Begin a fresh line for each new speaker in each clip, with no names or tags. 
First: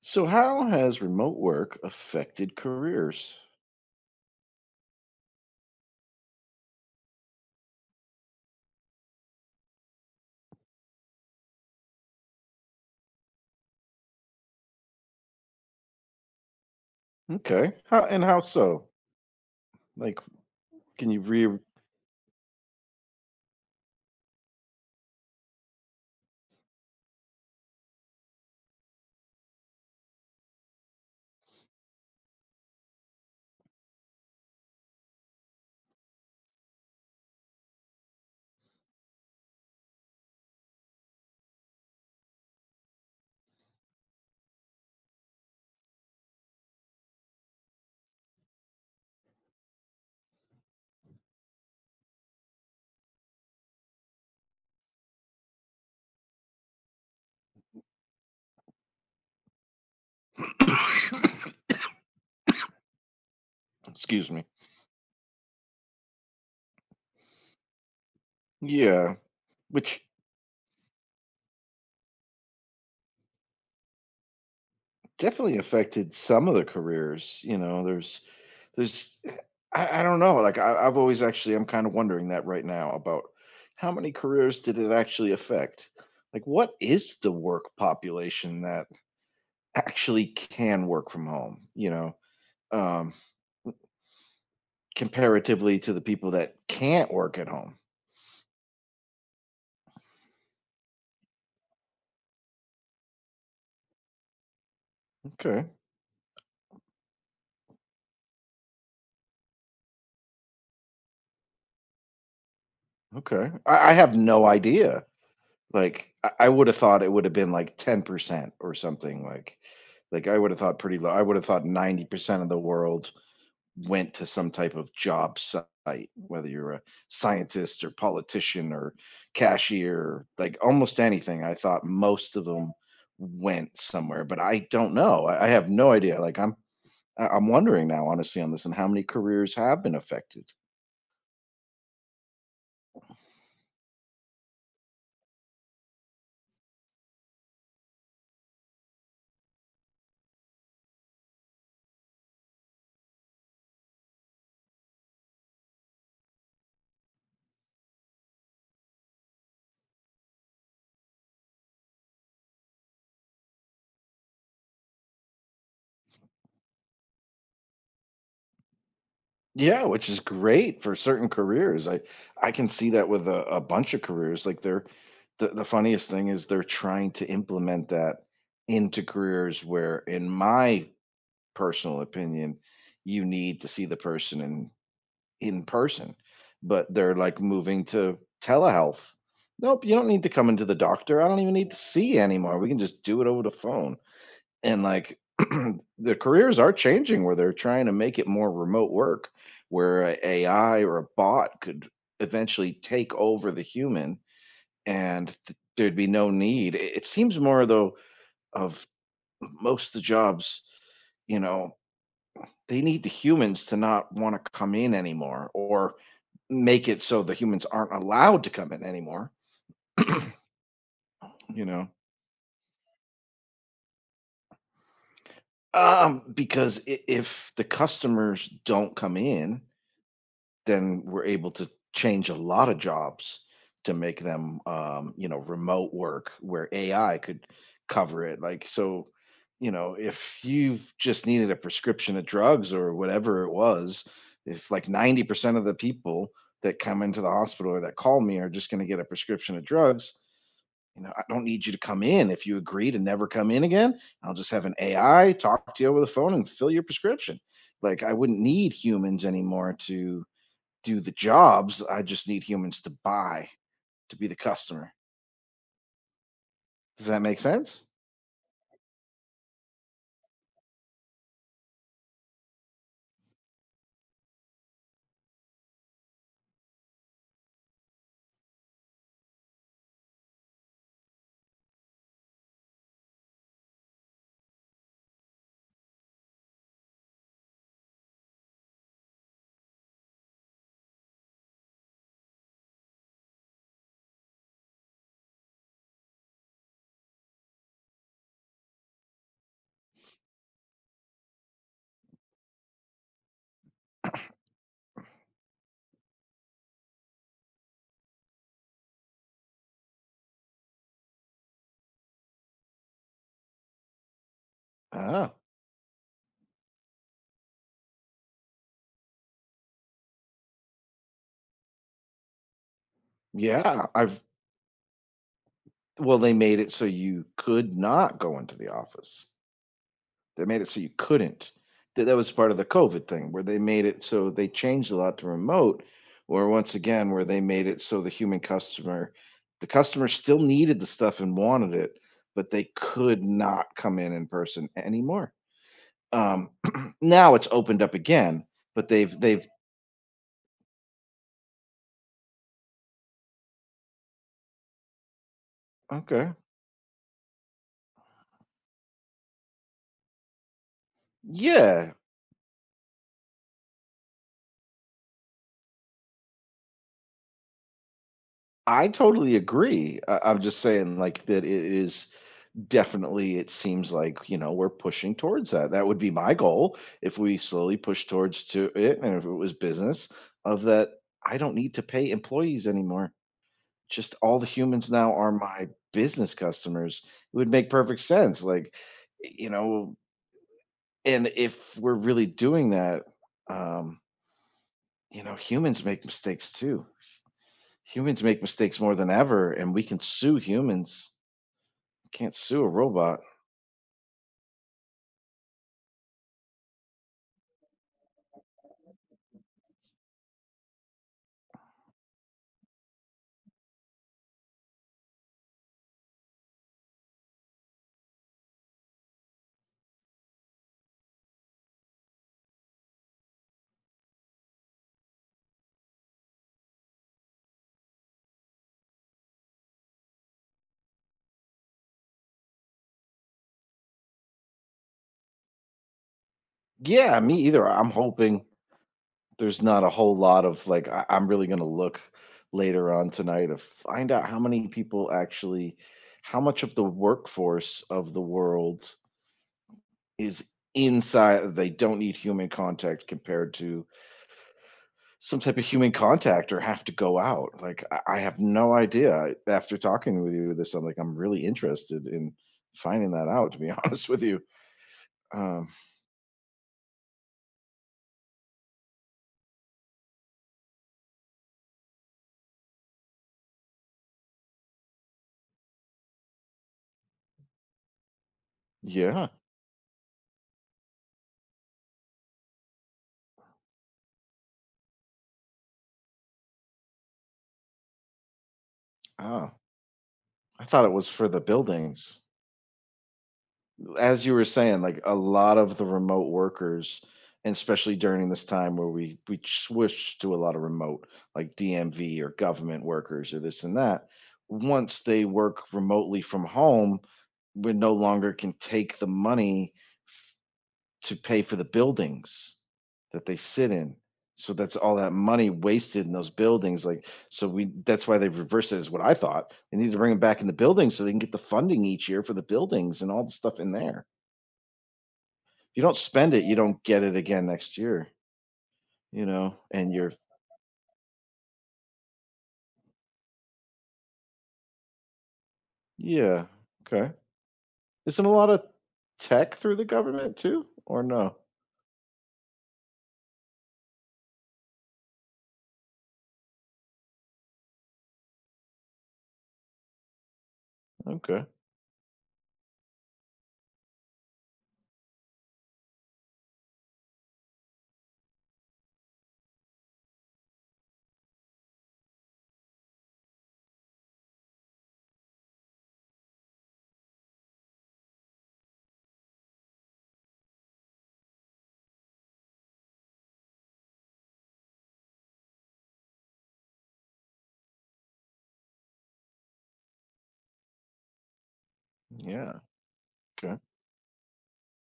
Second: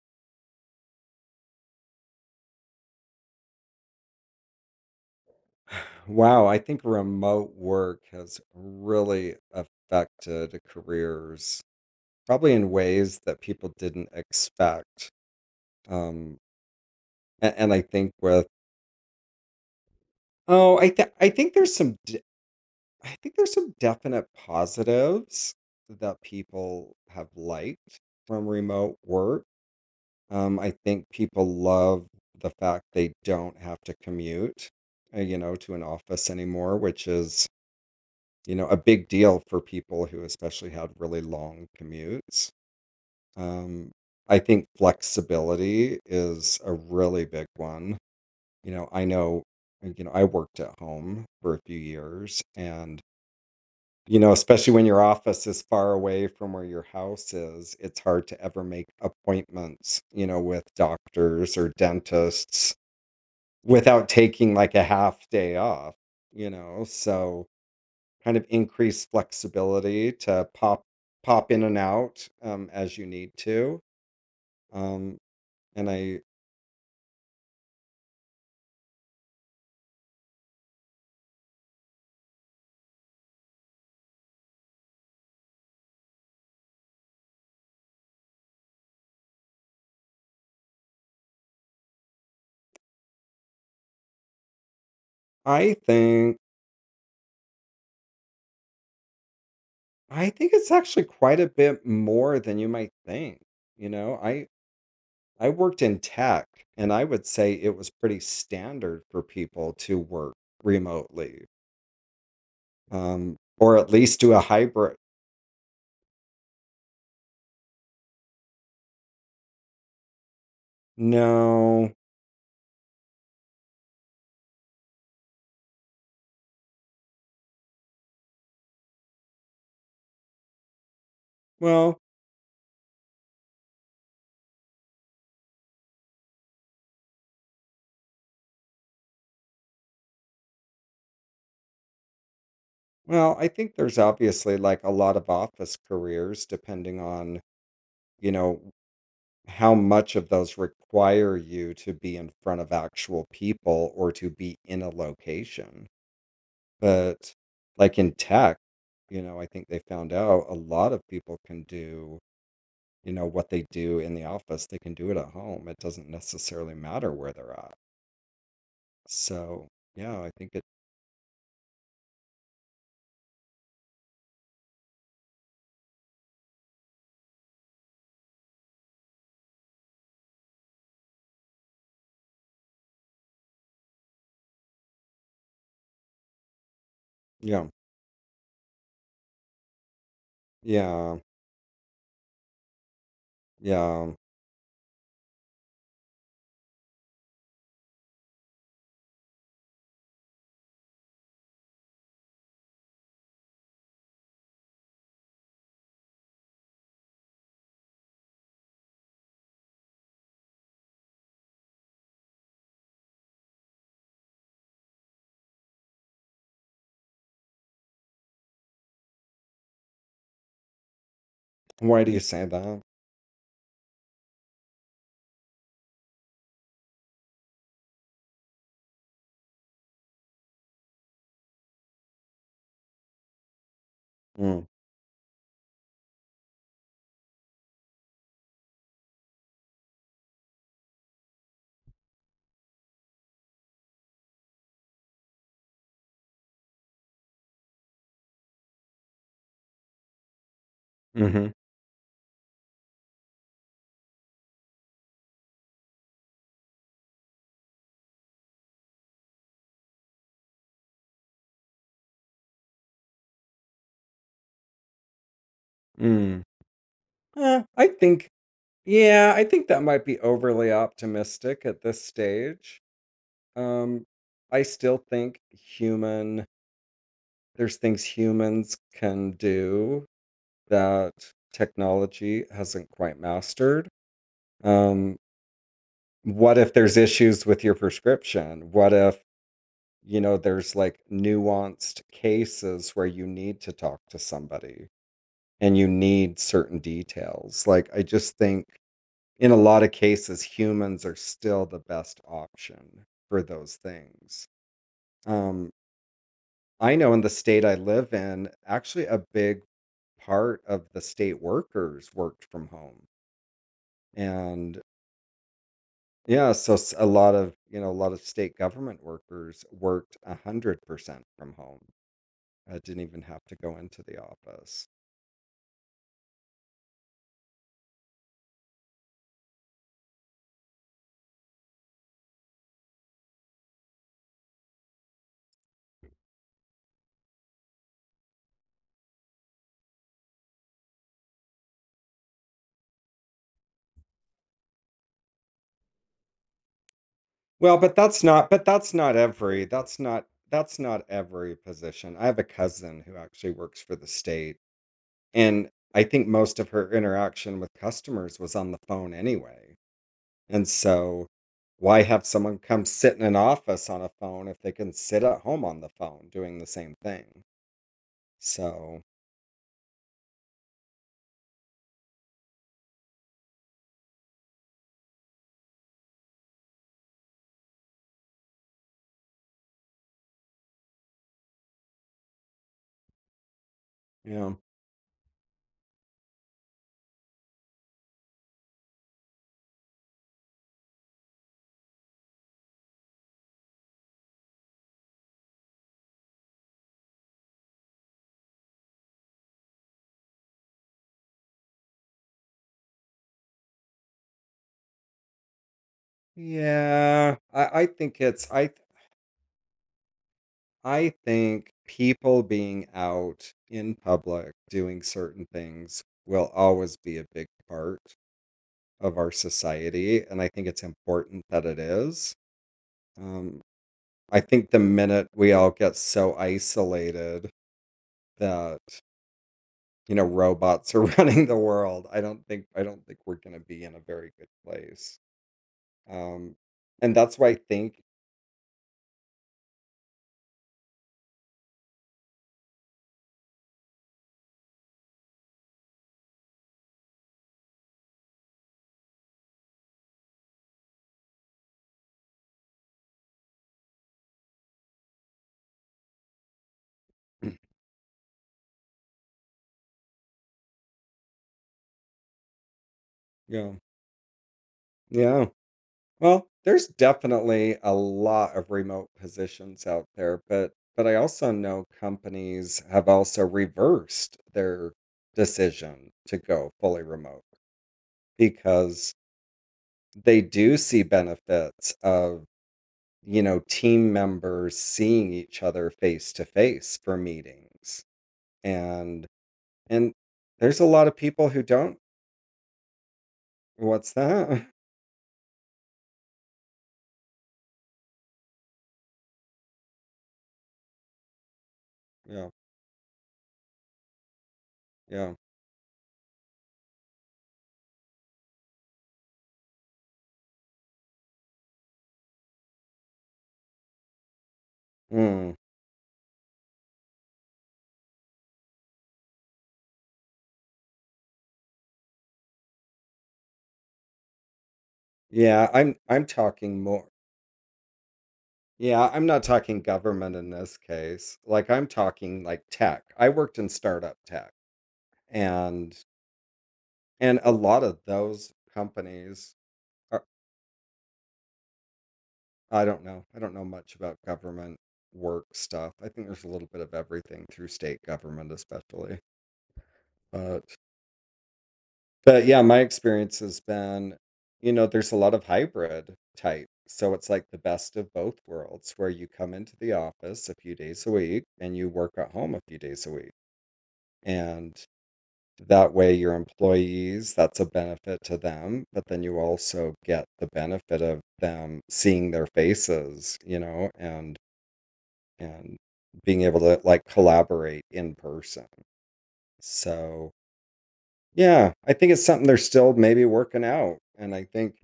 So, how has remote work affected careers?
Wow, I think remote work has really affected careers, probably in ways that people didn't expect. Um, and,
Okay.
and I
How
think
and how
with
so? Like,
oh,
can you
I
re?
think there's I think there's some definite positives that people have liked from remote work. I think people love the fact they don't have to commute, to an office anymore, which is a big deal for people who especially had really long commutes. Um, I think flexibility is a really big one. I know, I worked at home for a few years, and especially when your office is far away from where your house is, it's hard to ever make appointments with doctors or dentists without
Excuse me.
taking like a half day off. So, kind of increased
Yeah, which
flexibility to pop in and out, as you need to. Um,
definitely
and
affected
I
some of the careers. There's, eh, I don't know. Like, I've always actually, I'm kind of wondering that right now about how many careers did it actually affect? Like, what is the work population that actually can work from home? Um,
I
Comparatively to the people
think
that can't work at home.
it's actually quite a bit more than you might think, you know? I I
Okay,
worked in tech, and I would say it was pretty standard for people to work remotely,
okay.
or
I
at
I have
least do a
no
hybrid.
idea. Like, I would have thought it would have been, like, 10% or something, like I would have thought pretty low. I would have thought
No.
90% of the world went to some type of job site, whether you're a scientist or politician or cashier, like, almost anything. I thought
Well
most of them went somewhere, but I don't know. I have no idea. Like, I'm wondering now, honestly, on this and how many careers have been affected.
well, I think there's obviously, like, a lot of office careers depending on, you know, how much of those require you to be in front of actual people or to be in a location? But like in tech, I think they found out a lot of people can do what they do in the office, they can do it at home. It doesn't necessarily matter where they're at. So,
Yeah, which is
yeah,
great for certain careers. I can see that with a bunch of careers. The funniest thing is they're trying to implement that into careers where, in my personal opinion, you need to see the person in person. But they're like
yeah,
moving to telehealth. Nope, you don't need to come into the
yeah,
doctor. I don't even need to see you anymore. We can just do it over the phone.
yeah.
And like the careers are changing where they're trying to make it more remote work, where a AI or a bot could eventually take over the human and there'd be no need. It seems more though of most of the jobs, you know, they need the humans to not want to come in anymore or make it so the humans aren't allowed to come in anymore, you know.
Why do you say that?
Because if the customers don't come in, then we're able to change a lot of jobs to make them,
Mm.
you know, remote work where AI could cover it. Like, so, you know, if you've just needed a prescription of drugs or whatever it was, if like 90% of the people that come into the hospital or that call me are just going to get a prescription of drugs, you know, I don't
Mm-hmm.
need you to come in. If you agree to never come in again, I'll just have an AI talk to you over the phone and fill your prescription. Like, I wouldn't need humans anymore to do the jobs. I just need humans to buy, to be the customer.
Mm.
Does that make
Uh,
sense?
I think, yeah, I think that might be overly optimistic at this stage. Um, I still think human there's things humans can do that technology hasn't quite mastered. Um, what if there's issues with your prescription? What if, there's like nuanced cases where you need to talk to somebody and you need certain details? Like, I just think in a lot of cases, humans are still the best option for those things. Um, I know in the state I live in, actually a big part of the state workers worked from home. And
Ah,
yeah, so a lot of state government workers worked 100% from home. I didn't even have to go
yeah.
into the
I've
office.
well, they made it so you could not go into the office. They made it so you couldn't. That was part of the COVID thing where they made it so they changed a lot to remote, or once again, where they made it so the human customer, the customer still needed the stuff and wanted it, but they could not come in person anymore. Um, Now it's
Well,
opened up again,
but
but
that's not
they've
every, that's not every position. I have a cousin who actually works for the state, and I think
Okay.
most of her interaction with customers was on the phone anyway. And so,
Yeah,
why have someone come sit in an office on a phone if they can sit at home on the phone doing the same thing?
I
So,
totally agree. I'm just saying, like, that it is definitely, it seems like, you know, we're pushing towards that. That would be my goal if we slowly push towards to it. And if it was business, of that, I don't need to pay employees anymore. Just
you
all the
know,
humans now are my business customers. It would make perfect sense. Like, you know, and if we're really doing that, um, you know, humans make mistakes too. Humans make mistakes more than ever, and we can sue humans. Can't sue a robot.
yeah, I think it's I think people being out in public doing certain things will always be a big part of our society, and I think it's important that it is. Um, I think the minute we all get so isolated that robots are running the world. I don't think we're gonna be in a very good place. Um, and
Yeah, me
that's why I
either. I'm
think,
hoping there's not a whole lot of like I'm really gonna look later on tonight to find out how many people actually how much of the workforce of the world is inside they don't need human contact compared to some type of human contact or have to go out. Like I have no idea. After talking with you this, I'm really interested in finding that out. To be
yeah,
honest with you,
yeah.
um,
Well, there's definitely a lot of remote positions out there, but I also know companies have also reversed their decision to go fully remote because
yeah.
they do see benefits of team members seeing each other face to face for meetings. And
Ah,
and
I
there's
thought
a
it
lot
was
of
for the
people who don't.
buildings.
"What's
As you were
that?"
saying, like a lot of the remote workers, and especially during this time where we switched to a lot of remote, like DMV or
Yeah,
government workers or this and that. Once they
yeah.
work remotely from home, we no longer can take the money to pay for the buildings that they sit in. So that's all that money
Mm,
wasted in those buildings. Like, so we that's why they've reversed it, is what I thought. They need to bring them back in the buildings so they can get the funding each year for the buildings and all the stuff in there.
yeah,
If you
I'm
don't
I'm
spend it, you don't
talking
get
more.
it again next year,
Yeah,
you
I'm not
know,
talking
and you're,
government in this case, like, I'm talking, like, tech. I worked in startup tech, and
yeah, okay.
a lot of
Isn't a lot
those
of tech
companies
through the
are.
government too, or no?
I don't know, much about government work stuff. I think there's a little bit of everything through state government especially, but
Okay.
But yeah, my experience has been, there's a lot of hybrid type, so it's like the best of both worlds where you come into the office a few days a week and you work at home a few days a week, and that way your employees that's a benefit to them, but then you also get the benefit of them seeing their faces, and and being able to, like, collaborate in person. So, yeah, I think it's something they're
Yeah.
still maybe
Okay.
working out, and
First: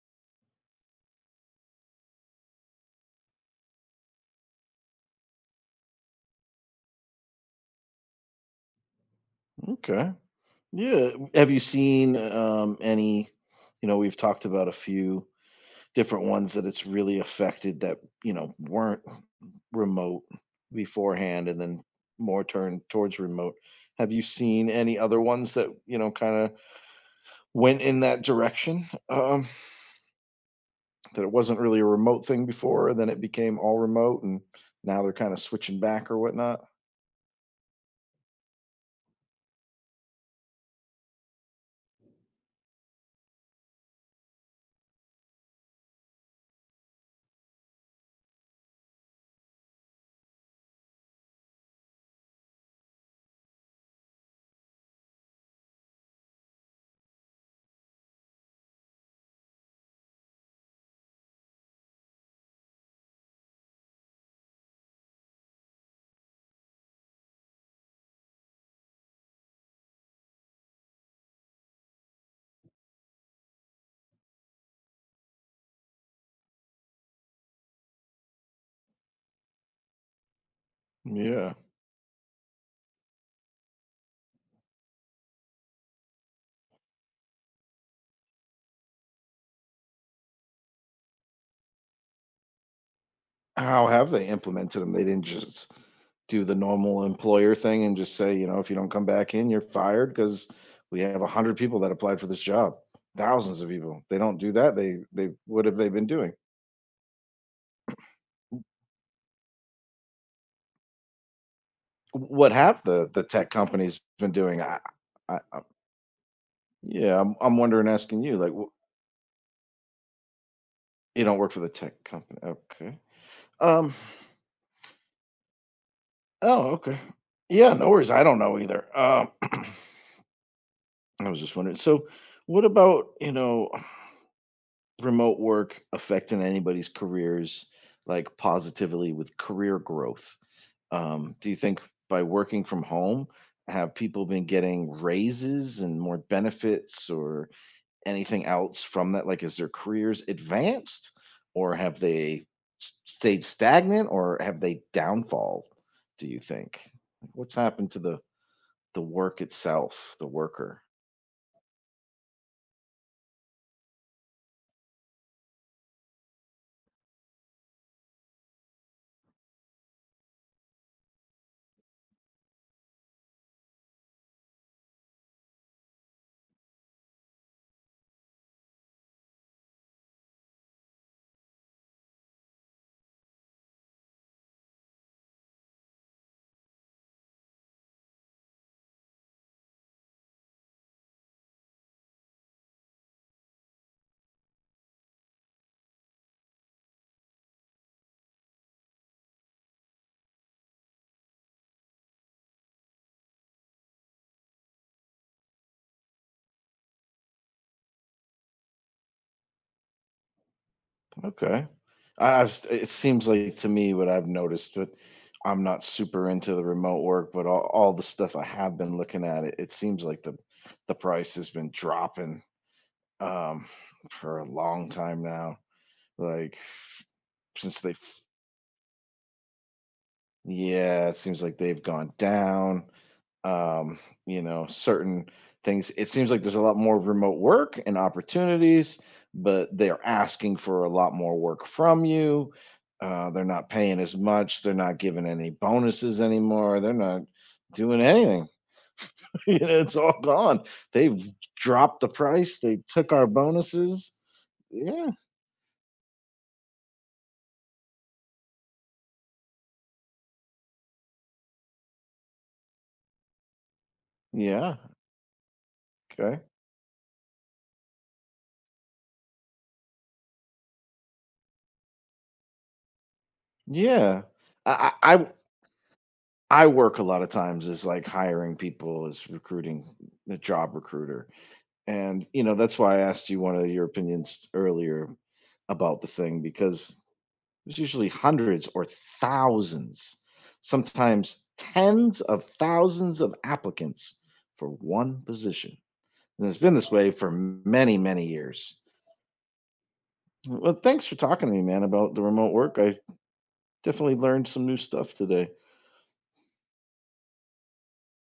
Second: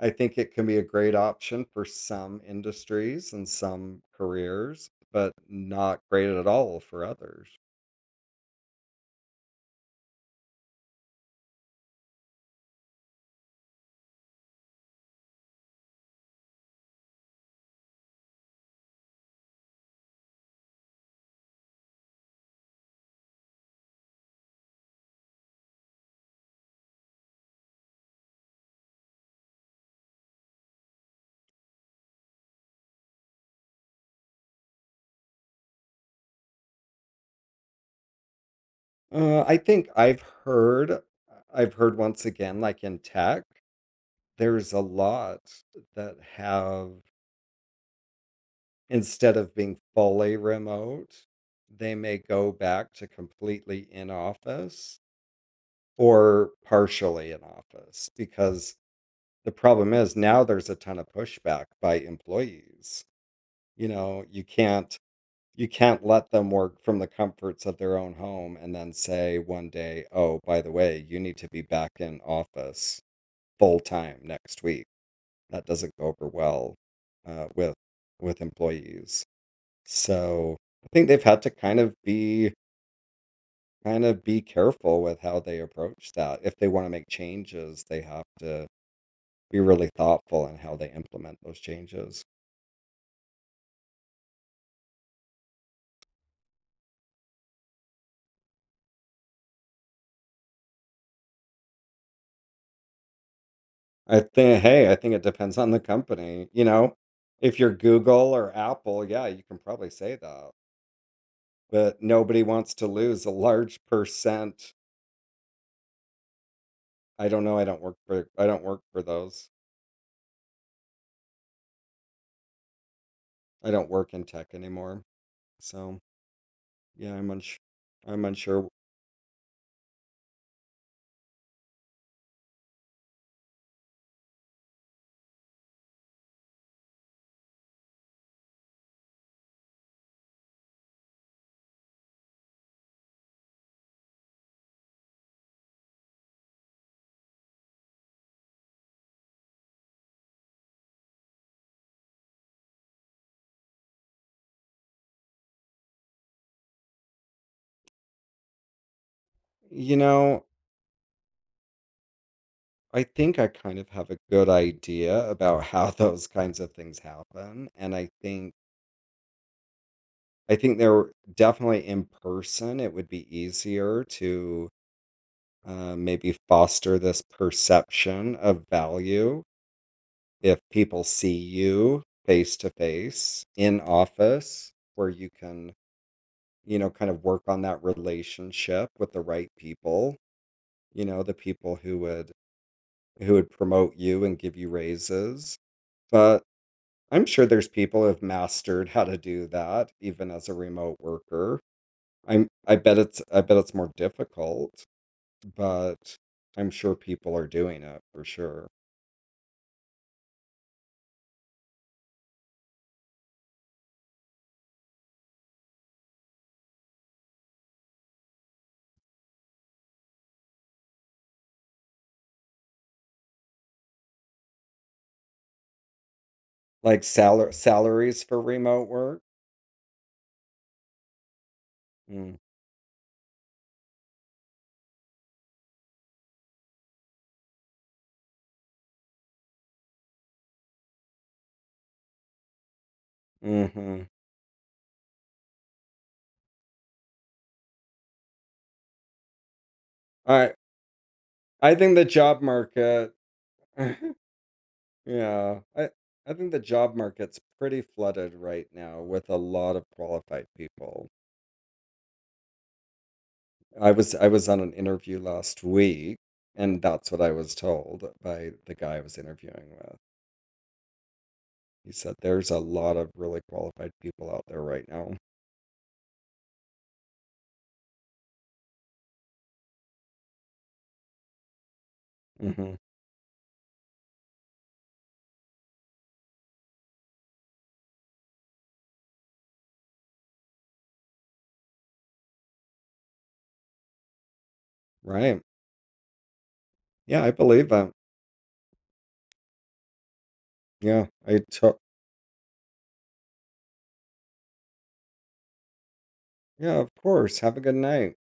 I think it can be a great option for some industries and some careers, but not great at all for others.
Okay. Yeah. Have you seen any? You know, we've talked about a few different ones that it's really affected that, you know, weren't remote beforehand and then more turned towards remote. Have you seen any other ones that, you know, kinda went in that direction? That it wasn't really a remote thing before, and then it became all remote, and now they're kinda switching back or whatnot?
Uh, I think I've heard, uh, I've heard once again, like in tech, there's a lot that have, instead of being fully remote, they may go back to completely in office or partially in office because the problem is now there's a ton of pushback by employees. You can't let them work from the comforts of their own home and then say one day, "Oh, by the way, you need to be back in office full time next week." That doesn't go over well, with employees. So I think they've had to
Yeah.
kind of be careful with how they approach that. If they want to make changes, they have to be really thoughtful in how they implement those changes.
How have they implemented them? They didn't just do the normal employer thing and just say, you know, if you don't come back in, you're fired because we have a hundred people that applied for this job, thousands of people. They don't do that.
I
They
think it
they
depends
what
on
have
the
they been doing?
company, you know? If you're Google or Apple, yeah, you can probably say that, but nobody
What
wants
have
to
the
lose a
tech
large
companies been doing?
percent.
I yeah,
I
I'm
don't
I'm
know,
wondering, asking you,
I
like,
don't work for those.
you don't work for the tech company, okay?
I don't
Um,
work in tech anymore. So,
oh, okay,
yeah, I'm unsure.
yeah, no worries. I
I'm
don't know
unsure.
either. I was just wondering. So, what about you know? Remote work affecting anybody's careers like positively with career growth? Do you think by working from home, have people been getting raises and more benefits or anything else from that? Like, is their careers advanced or have they stayed stagnant or have they downfall? Do you think? Like, what's happened to the work
You
itself, the
know,
worker?
I think I kind of have a good idea about how those kinds of things happen, and I think they're definitely in person. It would be easier to maybe foster this perception of value if people see you face to face in office, where you can kind of work on that relationship with the right people, the people who would promote you and give you raises. But I'm sure there's people who have mastered how to do that even as a remote worker. I bet it's more difficult, but I'm sure people are doing it, for sure.
Okay. It seems like to me what I've noticed, but I'm not super into the remote work, but all the stuff I have been looking at it, it seems like the price has been dropping um for a long time now. Like
Like
since they f-
salaries for remote work?
yeah, it seems like they've gone
Mm.
down. um, you know, certain things. It seems like there's a lot more remote work and opportunities, but they're asking for a lot more work from you. They're not paying
Mhm.
as much. They're not giving any bonuses anymore. They're not doing anything. You know, it's all
I
gone. They've
I think
dropped
the
the
job
price. They took
market
our bonuses. Yeah.
yeah, I think the job market's pretty flooded right now with a lot of qualified people. I was on an
Yeah.
interview last week,
Okay.
and that's what I was told by the guy I was interviewing with. He said there's a lot of really qualified
Yeah.
people out there right
I I
now.
I I work a lot of times is like hiring people as recruiting the job recruiter. And, you know,
Mhm.
that's why I asked you one of your opinions earlier about the thing because there's usually hundreds or thousands, sometimes tens of thousands of applicants for one
Right.
position. And it's been this way
Yeah,
for
I believe that.
many, many years. Well, thanks
Yeah,
for
I
talking to me,
took.
man, about the remote work. I definitely learned some new stuff today.
Yeah, of course. Have a good night.